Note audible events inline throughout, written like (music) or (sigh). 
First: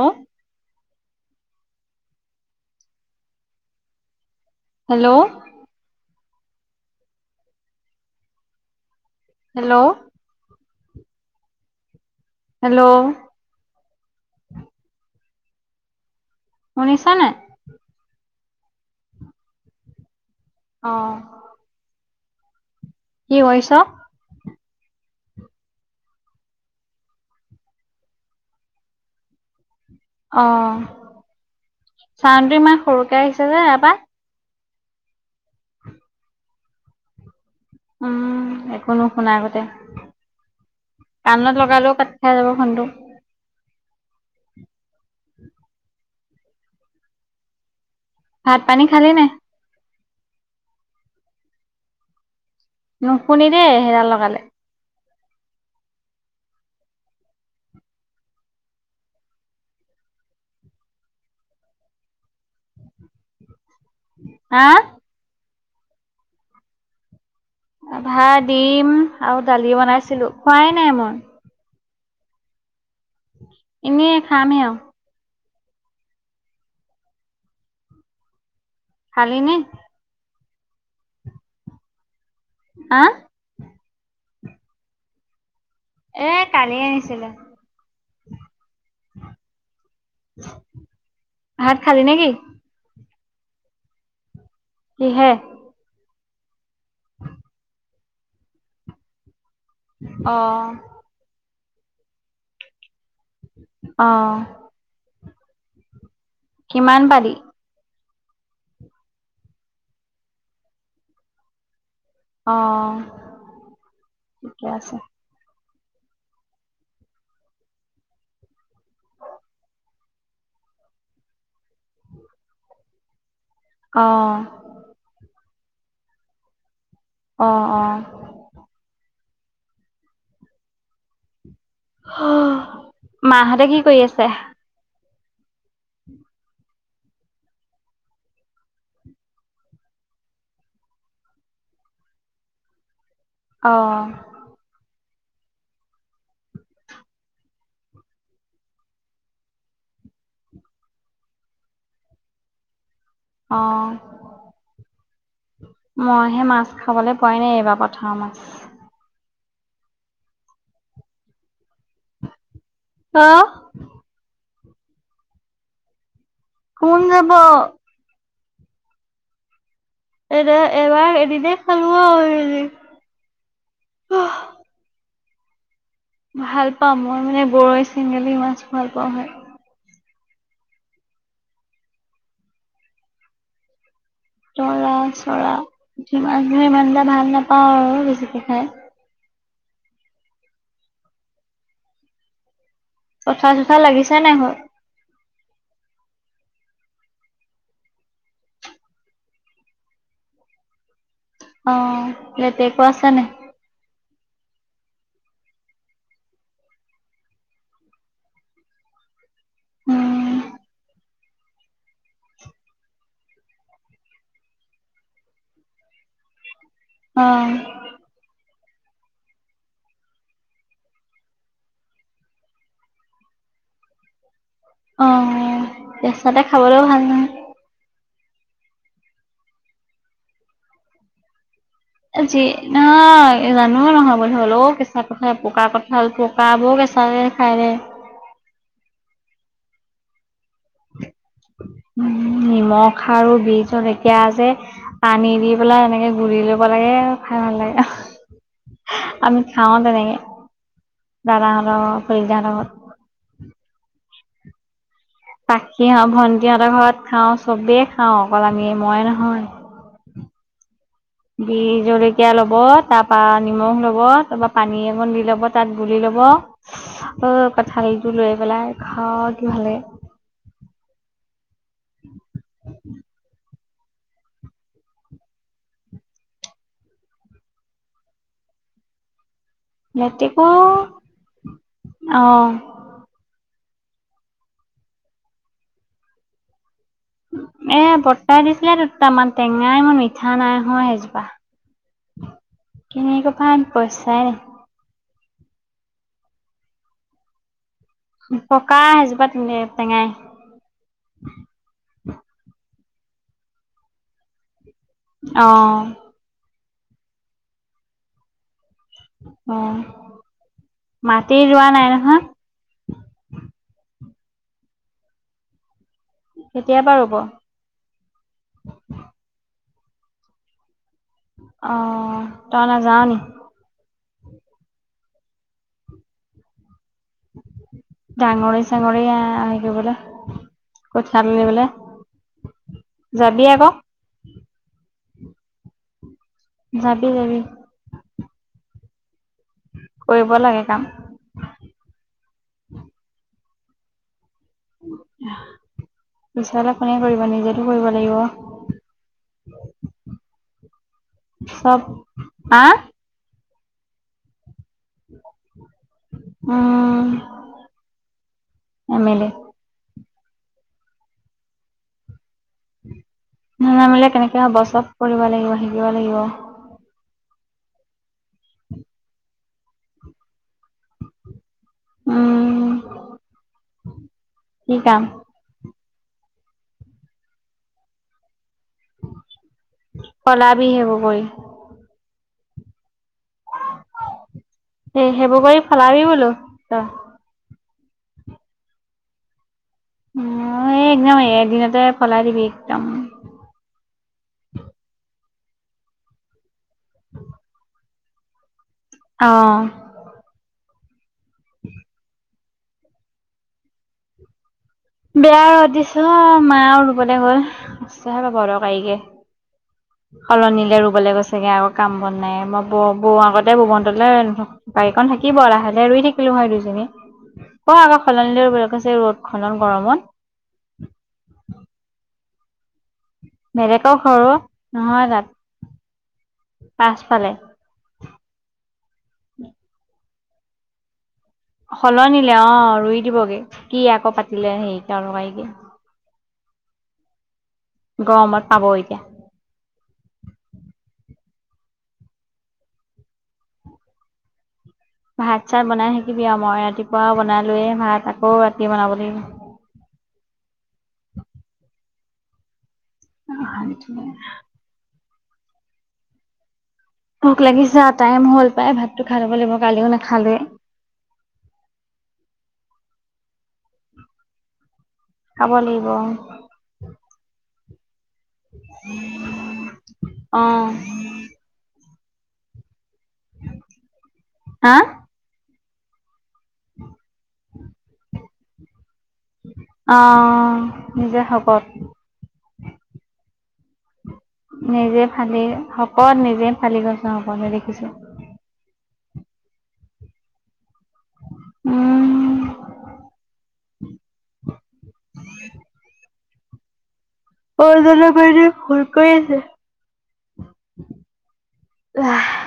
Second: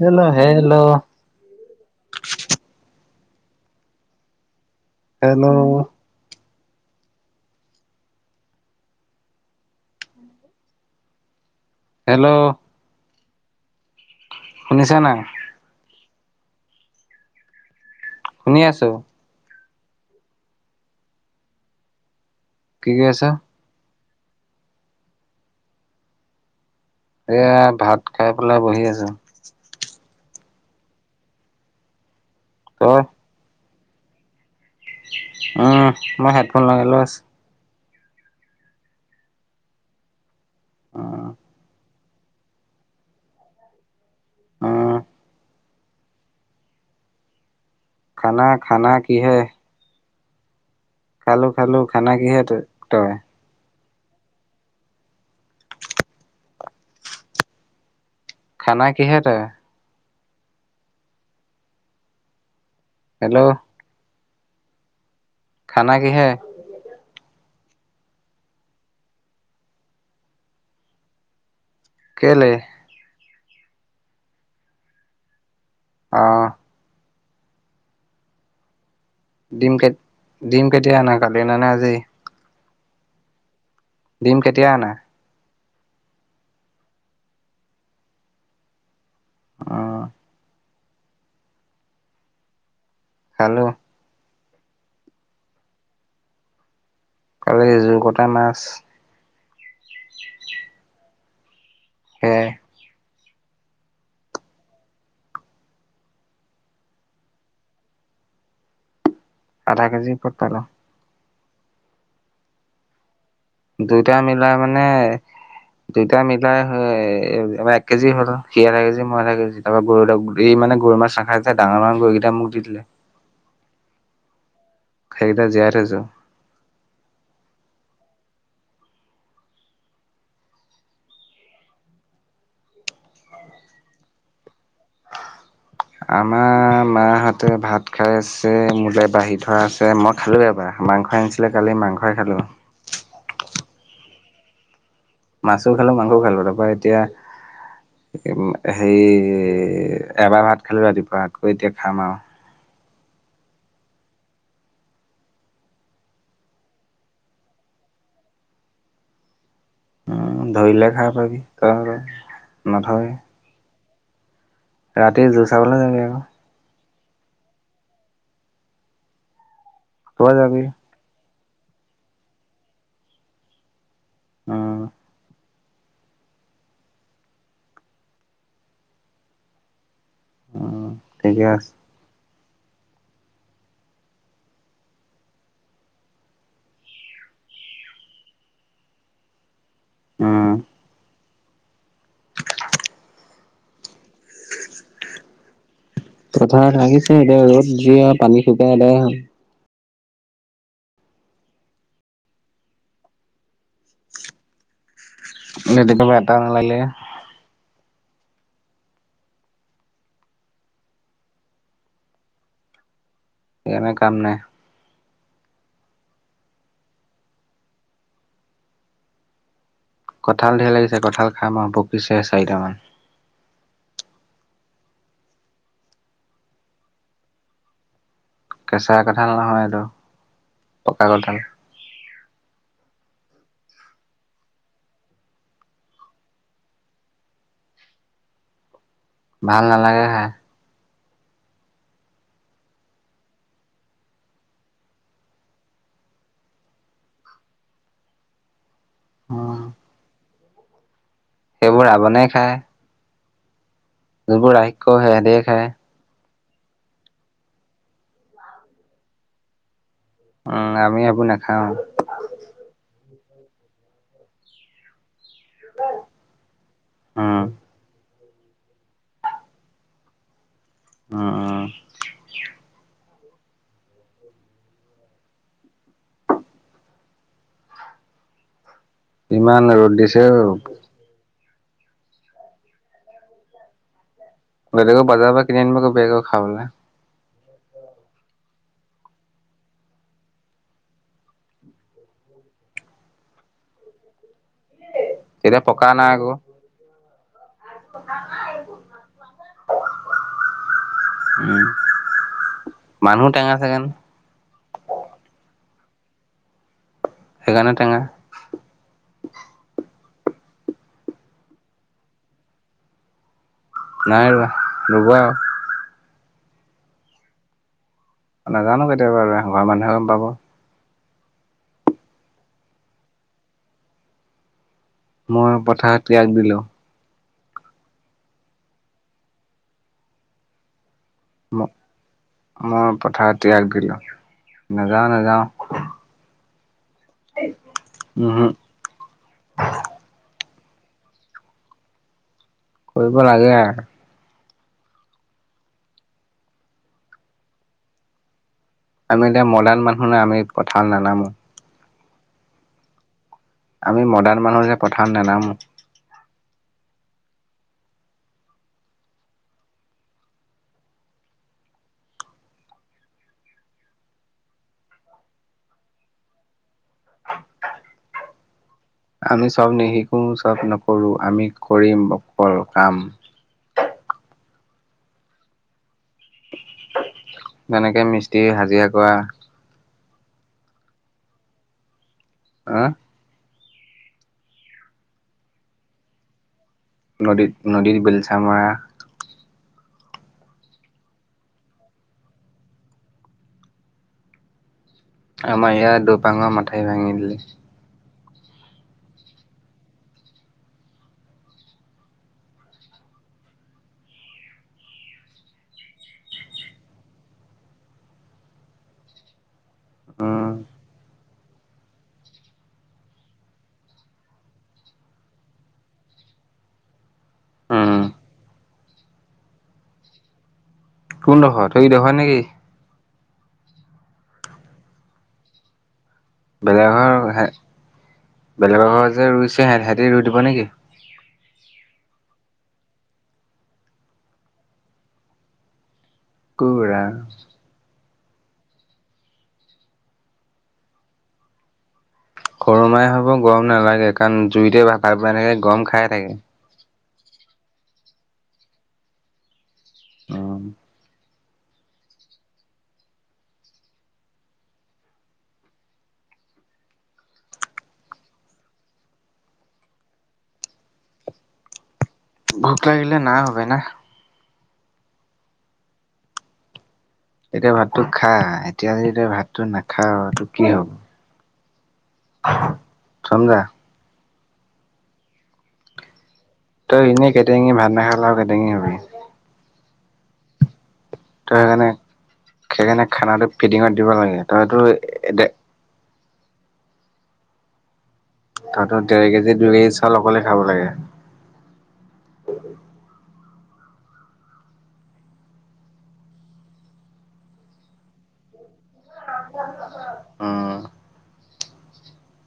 Hello! Hello! Hello! Hello! (inaudible) Hello! Hello! শুনিছা নাই? শুনিছা নাই? শুনি আছো। অঁ। কৰি আছ কি কৰিছ? এয়া ভাত খাই পেলাই বহি আছো। অহ, চাউণ্ডটো ইমান তই সৰুকে আহিছে যে এয়াপা অঁহ, মই হেডফোন লগাই লোৱা আছে। উম একো নুশুনা কতে উম কাণত লগালেও খাই যাব ফোনটো। অঁহ। খানা ভাত পানী খানা খালি নাই কিহে? খালো খালো। খানা কিহে তোৰ? নুশুনে দেই হেডাল লগালে। খানা কিহে তই? হেল্ল'! হা? খানা কিহে? ভাত দিম আৰু দালি বনাইছিলো, খোৱাই নাই মই। কেলে? এনেই খামহে আৰু। অহ। খালি নে ডিম কে ডিম কেতিয়া অনা কালি নে আজি? হা? দিম কেতিয়া আনা? এ কালি আনিছিলো উম ভাত খালি নেকি? খালোঁ। কিহে?? কালি জোৰ কটা মাছ। অ'। সে- অ'। কিমান পালি? আধা কেজি ওপৰত পালোঁ। অ'। দুয়টা মিলাই ঠিকে মানে (inaudible) দুইতটা মিলাই এক কেজি হ'ল সি আধা কেজি মই আধা কেজি তাৰ পৰাৰা গৰু মানে গৰু মাছ চ খাইছে ডাঙৰ ডাঙৰ কৈ কেইটা মোক দি দিলে। অ'। (unintelligible) অ', অ'। মাহঁতে কি কৰি আছে? আমাৰ মাহঁতে ভাত খাই আছে‌। মোলে বাঢ়ি থোৱা আছে মই খালোঁ এবাৰ মাংস আনিছিল- আ কালি মাংসই খালোঁ। অ'। মাছো খালোঁ মাংস খালোঁ তাৰপৰা এতিয়া হে এবাৰ ভাত খালো ৰাতিপুৱা আকৌ এতিয়া খাম আৰু। অ'। মইহে মাছ খাবলৈ পোৱাই নাই এইবাৰ পথাৰ মাছ। উম ধৰিলে খাব পাবি ত নধয়। অ' ৰাতি যোৰ চাবলৈ যাবে আৰু- কোন যাব? তই এতি যাবি এবাৰ এদিনে খালো। উম ভাল পাওঁ মই মানে বৰৈ, চেংগেলী মাছ ভাল পাওঁ হয়। উ ঠিকে আছে। তৰা চৰা পুঠি মাছবোৰ ইমান এটা ভাল নাপাওঁ আৰু বেছিকে খাই। উম (unintelligible) কঠাল চঠাল লাগিছে নে নাই? কথঠাল থাকিছে এতিয়া ৰ'দ যে আৰু পানী শুকাই এদাই হ'ল। অ লেতেকো আছে নে? (unintelligible) উম, এনে কাম নাই। অ'। কঁঠাল ধেৰ লাগিছে কঠাল খাম আৰু পকিছে চাৰিটামান। অ কেচাতে খাবলৈও ভাল নহয়। কেঁচা কঁঠাল নহয় এইটো পকা কঁঠাল। (inaudible) পকা কঁঠাল প পাব কেচাকে খাই দে। ভাল নালাগে খাই। (inaudible) নিমখ খাৰু বী জলকীয়া যে। পানী দি পেলাই এনেকে গুৰি লব লাগে (inaudible) খাই ভাল লাগে। (inaudible) আমি উম, খাও তেনেকে দাদাহত সেইবোৰ ৰাৱণে ফৰিজা হেত ঘৰত। যিবোৰ ৰাক্ষ্য সিহঁতে হে খাই। (inaudible) ভণ্টিহঁতৰ ঘৰত খাওঁ চবেই খাওঁ অকল আমি মই নহয়। উম আমি বি নাখাওঁ। জলকীয়া ল'ব তাপা নিমখ ল'ব তাপা পানী অকণ দি ল'ব তাত গোলি ল'ব অ উম কঁঠালটো লৈ পেলাই খাওঁ কি ভালে লাগে। অ অ। (unintelligible) কিমান আ লেতিকো অহ। বেলেগক (inaudible) পৰা কিনি (inaudible) খাবলৈ এ ব্ৰতাই দিছিলে দুটা মান টেঙা মিঠা নাই হোৱা সেইজোপা। (inaudible) পইচাই। তেতিয়া পকা নাই আকৌ। (unintelligible) পকা সেইজোপা (inaudible) টেঙাই। (inaudible) উম মানুহ টেঙা চাগে অ। সেইকাৰণে টেঙা। অ মাটি ৰোৱা নাই নহয়। নাই ৰুৱা ৰুব আও। কেতিয়াপা ৰুব। নাজানো কেতিয়াপা ৰোৱে (inaudible) মানুহে গম পাব। অঁ তই নাযাও নি। মই পথা ত্যাগ দিলো। ডাঙৰি চাঙৰি আ (inaudible) বলে। কঠিয়া তুলি বলে, যাবি আকৌ। নাযাওঁ নাযাওঁ। যাবি যাবি। উহু। কৰিব লাগে কাম। কৰিব লাগে আ (inaudible) পিচলে কোনে কৰিব নিজেতো কৰিব লাগিব। আমি এতিয়া মডন মানুহ না আমি পথা নানামো। চব, আ। আমি মডাৰ্ণ মানুহ যে পথাৰত নেনামো। উম এমেলে। নেনামিলে কেনেকে হ'ব চব কৰিব লাগিব শিকিব লাগিব। আমি চব নিশিকো চব নকৰো আমি কৰিম অকল উম কাম। কি কাম? তেনেকে মিস্ত্ৰী হাজিৰা কৰা। কলাবি সেই বোৰ কৰি হা এ', সেইবোৰ কৰি ফলাবি বোলো ত, নদীত নদীত বেলচা মৰা অ', এই একদম এদিনতে পলাই দিবি একদম আমাৰ ইয়াত দুপাঙৰ মথাাই ভাঙি দিলে। অ', (inaudible) বেয়া ৰ'দ দিছে অ, মা আৰু ৰুবলৈ গল কষ্ট হে পাব আৰু গাড়িকে উম সলনিলে ৰুবলৈ গৈছেগে আকৌ কাম বন নাই মই বৌ বৌ আগতে ববটো ৰান্ধো বাৰীখন থাকিব লাহে-লাহে ৰুই থাকিলো হয়। দুজনী অ', উম আগৌ খলনিল বেলেগৈছে ৰ'দ খলন গৰমত কোনডোখৰ ত সৰি দেখৰ নেকি? বেলেগেকৰ ঘৰ অ, নহয় তাত বেলেগৰ পাছফালে ঘৰ বেলেগৰ ঘৰৰ যে ৰুইছে সেহেতি ৰুই দিব নেকি? সলনিলে অ, ৰুই দিবগে কি আকৌ পাতিলে হেৰি লগাই কি? কুৰা গৰমত পাব এতিয়া। সৰুমাই হ'তৰ গৰম নালাগে। কাৰণ জুইতে ভাত বনাই ভাত থাকে চাত গৰম বনাই খাই থাকিবি থাকে। আৰু মই ৰাতিপুৱাও বনালোৱে ভাত আকৌ ৰাতি বনাব লাগিব। অ', (unintelligible) ভোক লাগিছে। আ টাইম হ'ল পায় ভাতটো খাই ল'ব লাগিব কালিও নাখালোৱে। (inaudible) ভোক লাগিলে না হবে না। খাব লাগিব অ, এতিয়া ভাতটো খা এতিয়া যদি তই ভাতটো নাখাৱ অ তোৰ কি হব। (inaudible) সমজা। আ', তই এনেই কেটয়াঙি ভাত নাখালে আৰু কেটঙি হবি। অ', নিজে তই শকত সেইকাৰণে, সেইকাৰণে খানাটো ফিডিঙত দিব লাগে। তইতটো (unintelligible) পদ নিজে ফালি গৈছে সকোলোৱে দেখিছোঁ। তহঁতৰ ডেৰ কেজি দুই কেজি চাউল অকলে খাব লাগে। উম', উম, (unintelligible)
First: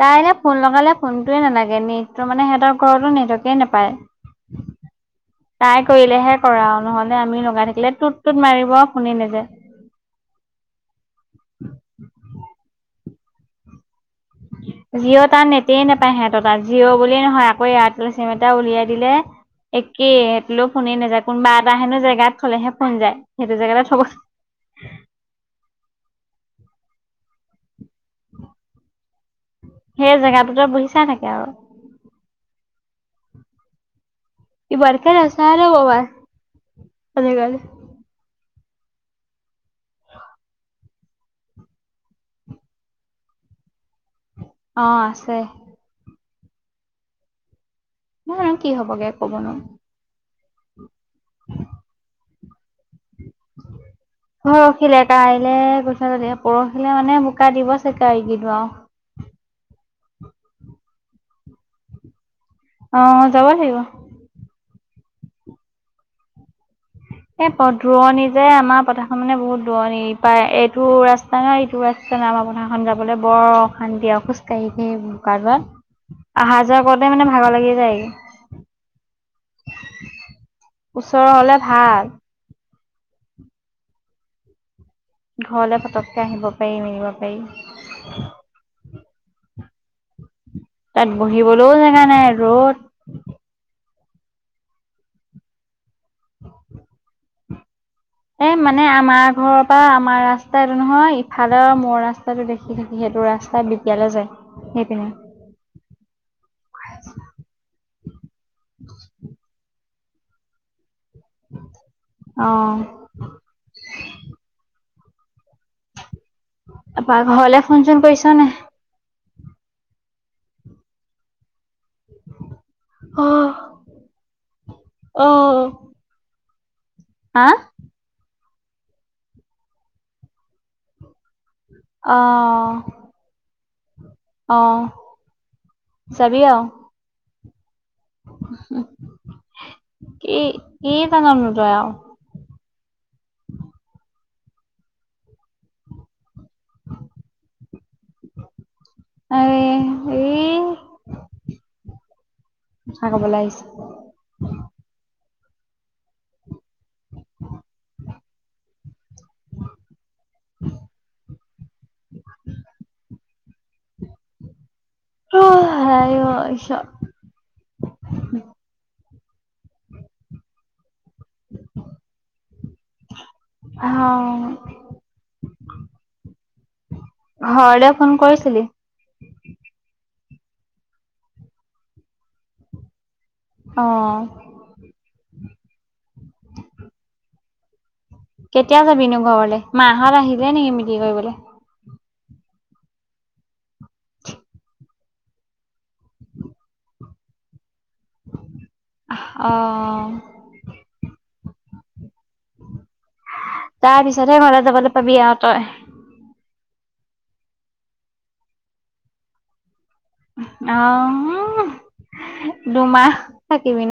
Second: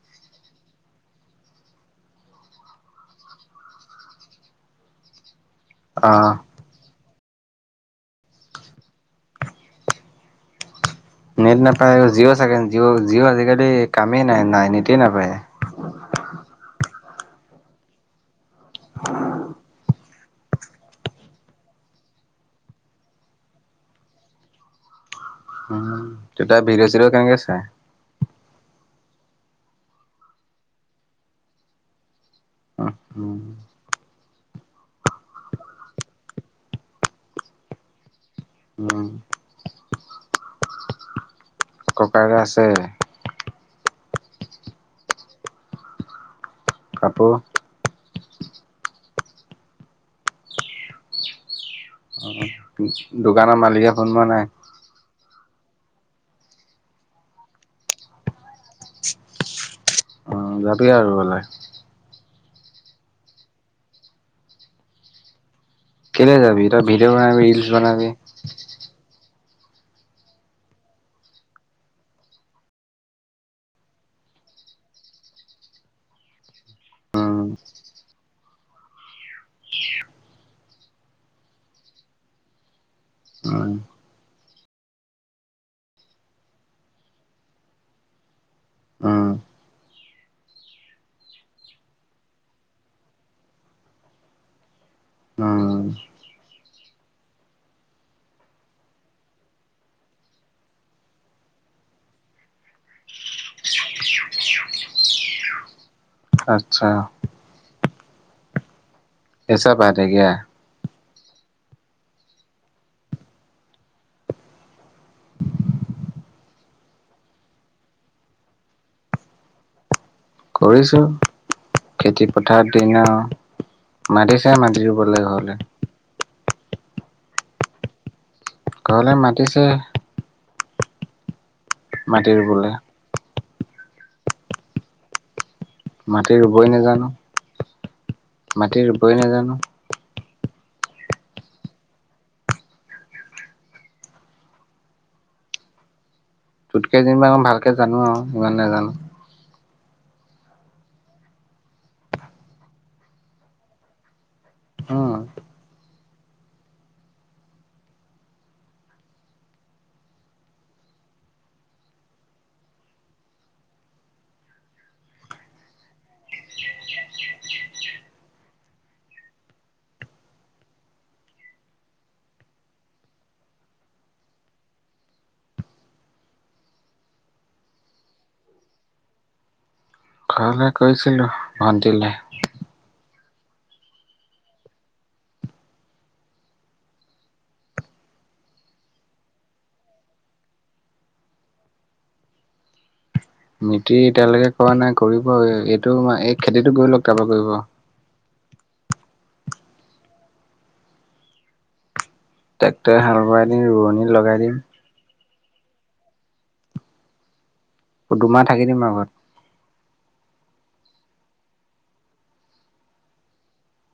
তাইলে ফোন লগালে ফোনটোৱে নালাগে। নেটতো মানে সিহঁতৰ ঘৰতো নেটৱৰ্কে নাপায়। (inaudible) তাই অ'। কৰিলেহে কৰা আও নহলে আমি লগাই থাকিলে, টোত-টোত মাৰিব আৰু ফোনে নাযায়। নেট নাপায় জিঅ চাগে জিঅ-জিঅ আজিকালি কামেই নাই-নাই নেটেই নাপায়। টেই নাপায়। সিহঁতৰ তাত জিঅ' বুলিয়েই নহয় আকৌ এয়াৰটেলৰ চিম এটা উলিয়াই দিলে। এক কে সেইটোলৈও ফোনে নাযায়। কোনোবা এটা হেনো জেগাত থ'লেহে ফোন যায়, সেইটো জেগাতে থব (inaudible) হম', তেতিয়া ভিদিঅ-চিদিঅ কেনেকে চাই? সেই জেগাটোতে বহি চাই থাকে আৰু (unintelligible) ইমানকে নাচাই আৰু মোবাইল, আজিকালি। (unintelligible) ককায়েক আছে? অ' আছে। কাপোৰ? নাই কি হ'বগে ক'ব নোৱাৰো। (inaudible) দোকানৰ মালিকে ফোন মৰা নাই? খিলে কাইলে পইচাটো দিয়ে, পৰহিলে মানে বোকা দিব চাগে (unintelligible) অ' যাবি আৰু ৰুবলে। অ' যাব লাগিব। কেলে যাবি? তই ভিডিঅ' বনাবি এ, ৰিলচ পদ বনাবি। ৰোৱনী যে আমাৰ পথাৰখন মানে বহুত দূৰণি, ইপাৰে এইটো ৰাস্তা নাই এইটো ৰাস্তা নাই আমাৰ পথাৰখন যাবলে বৰ অশান্তি আও খোজ কাঢ়ি কাঢ়ি বোকাৰপা। আহা যোৱা কৰোঁতে মানে উম, ভাগৰ লাগি যায়গে। ওচৰৰ হ'লে ভাল। (unintelligible) ঘৰলে পটককে আহিব পাৰি, মেলিব পাৰি। উম, তাত বহিবলৈও জেগা নাই, ৰ'দ। উম, (inaudible) এ, মানে আমাৰ ঘৰৰ পৰা আমাৰ ৰাস্তা এইটো নহয়, ইফালৰ মোৰ ৰাস্তাটো দেখি দেখি থাকি সেইটো ৰাস্তা বিপিয়ালে যায়, সেইপিনে। আচ্ছা। (inaudible) এচা পাই থাকিয়া। অ'। বা ঘৰলে ফোন চোন কৰিছা নে? কৰিছোঁ, খেতি পথাৰৰ দিন অ', আৰু। মাতিছে মাটি ৰুবলে ঘৰলে। অ'। হা? ঘৰলে মাতিছে। মাটি ৰুবলে অ'। অ'। মাটি যাবি আৰু। ৰুবই নাজানো। মাটি ৰুবই নাজানো। কি কি (unintelligible) তোতকে জনিবা অকণ ভালকে জানো আৰু, ইমান নাজানো। আৰে এ, কথা ক'বলে আহিছে। অ'। (inaudible) (inaudible) (unintelligible) (inaudible) হ। ঘৰলে, ফোন কৰিছিলি? ঘৰলে কৰিছিলোঁ, ভণ্টিলে। অ'। কেতিয়া যাবিনো ঘৰলে, মাহঁত আহিলে নেকি মিটি কৰিবলে? মিতি এতিয়ালৈকে কৰা নাই, কৰিব আৰু, এইটো, এই খেতিটো গৈ লওক তাৰপৰা কৰিব। অ'। ট্ৰেক্টৰে হাল বাই দিম, ৰোৱনী লগাই দিম। চাবি আৰু তই। দুুমাহ থাকি দিম আৰু ঘৰত। অ', দুমাহ থাকিবিনে?